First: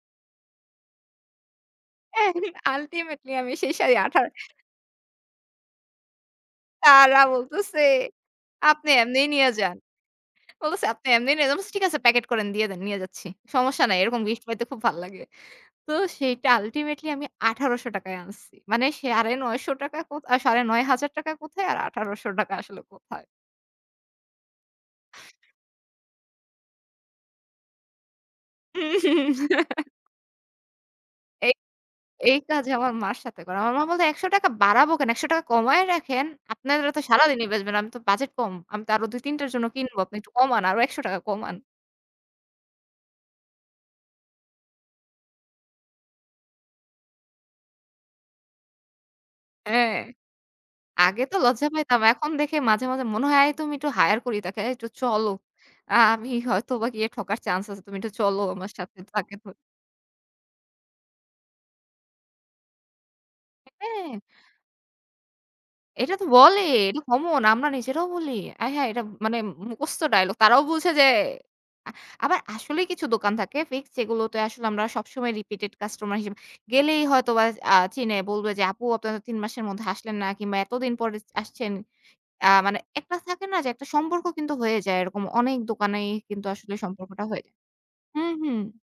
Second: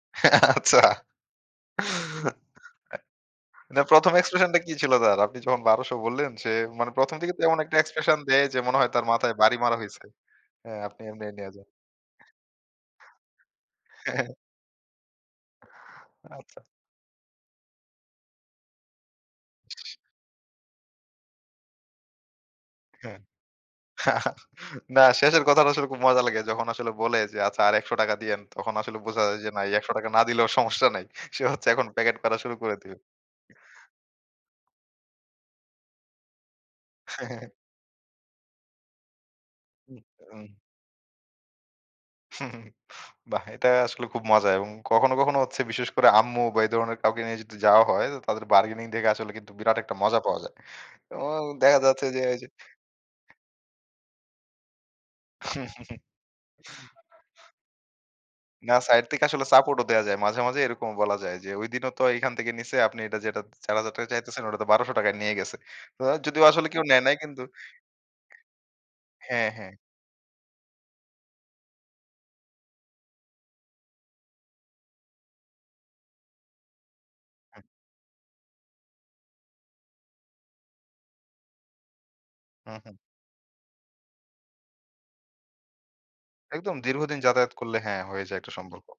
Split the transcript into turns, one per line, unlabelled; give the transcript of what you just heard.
আচ্ছা।
হ্যাঁ, আল্টিমেটলি আমি সেই
না
শাড়ি
প্রথম
আঠা
এক্সপ্রেশনটা কি ছিল তার? আপনি যখন ১২০০ বললেন যে মানে প্রথম
তারা
দিকে তো এমন একটা
বলতেছে,
এক্সপ্রেশন দেয় যে মনে
"আপনি
হয় তার
এমনি
মাথায়
নিয়ে
বাড়ি
যান,"
মারা হইছে, হ্যাঁ,
বলতেছে
আপনি
"আপনি
এমনি
এমনি নিয়ে
নিয়ে
যান," আমি
যান।
বলছি "ঠিক আছে প্যাকেট করে দিয়ে দেন, নিয়ে যাচ্ছি সমস্যা নাই এরকম
হ্যাঁ।
গিফট পাইতে খুব ভাল লাগে।" তো সেইটা
আচ্ছা।
আল্টিমেটলি আমি ৳১৮০০ আনছি মানে ৳৯৫০ কোথায় ৳৯৫০০ কোথায় আর ৳১৮০০ আসলে
হ্যাঁ,
কোথায়।
আর না শেষের কথাটা আসলে খুব মজা লাগে যখন আসলে বলে যে আচ্ছা আর ৳১০০ দিয়েন। তখন আসলে বোঝা
হুম
যায় যে না এই ৳১০০ না দিলেও সমস্যা নাই সে
এই
হচ্ছে এখন প্যাকেট
এই
করা শুরু
কাজ
করে
আমার
দিবে।
মার সাথে করে আমার মা বলছে "৳১০০ বাড়াবো কেন ৳১০০ কমায় রাখেন আপনারা তো
হ্যাঁ, হ্যাঁ,
সারাদিনই
হ্যাঁ।
বেচবেন আমি তো বাজেট কম আমি তো আরও ২ ৩ টার জন্য কিনব আপনি একটু
হুম।
কমান, আরো ৳১০০ কমান।"
বাহ! এটা আসলে খুব মজা এবং কখনো, কখনো হচ্ছে বিশেষ করে আম্মু বা এ ধরনের কাউকে নিয়ে যদি যাওয়া হয় তো তাদের বার্গেনিং দেখে আসলে কিন্তু বিরাট একটা
হ্যাঁ,
মজা পাওয়া যায়। তো
আগে তো লজ্জা
দেখা
পাইতাম
যাচ্ছে যে
এখন
এই যে
দেখে মাঝে, মাঝে মনে হয় তুমি একটু হাইয়ার করি তাকে চলো আ আমি হয়তো বা গিয়ে ঠকার চান্স আছে তুমি একটু চলো আমার
না
সাথে
সাইড থেকে
তাঁকে
আসলে
ধরে
সাপোর্টও দেয়া যায় মাঝে, মাঝে এরকম বলা যায় যে ঐদিনও তো এখান থেকে নিছে আপনি যেটা ৳৪০০০
হ্যাঁ।
চাইতেছেন ওটা তো ৳১২০০ টাকায় নিয়ে গেছে তো
এটা তো
যদিও
বলে
আসলে কেউ
এটা
নেয় নাই কিন্তু
কমন আমরা নিজেরাও বলি, আয় হায় এটা মানে
হ্যাঁ, হ্যাঁ।
মুখস্থ ডায়ালগ তারাও বলছে যে আবার আসলেই কিছু দোকান থাকে ফিক্সড সেগুলোতে আসলে আমরা সবসময় রিপিটেড কাস্টমার হিসেবে গেলেই হয়তো বা
হুম।
আ চিনে বলবে যে "আপু, আপনারা ৩ মাসের মধ্যে আসলেন না কিংবা এতদিন পরে আসছেন।" আ
হুম,
মানে
হুম।
একটা থাকে না যে একটা সম্পর্ক কিন্তু হয়ে যায়, এরকম অনেক দোকানেই কিন্তু আসলে
একদম দীর্ঘদিন
সম্পর্কটা হয়ে
যাতায়াত
যায়
করলে হ্যাঁ, হয়ে
হুম,
যায় একটা
হুম।
সম্পর্ক।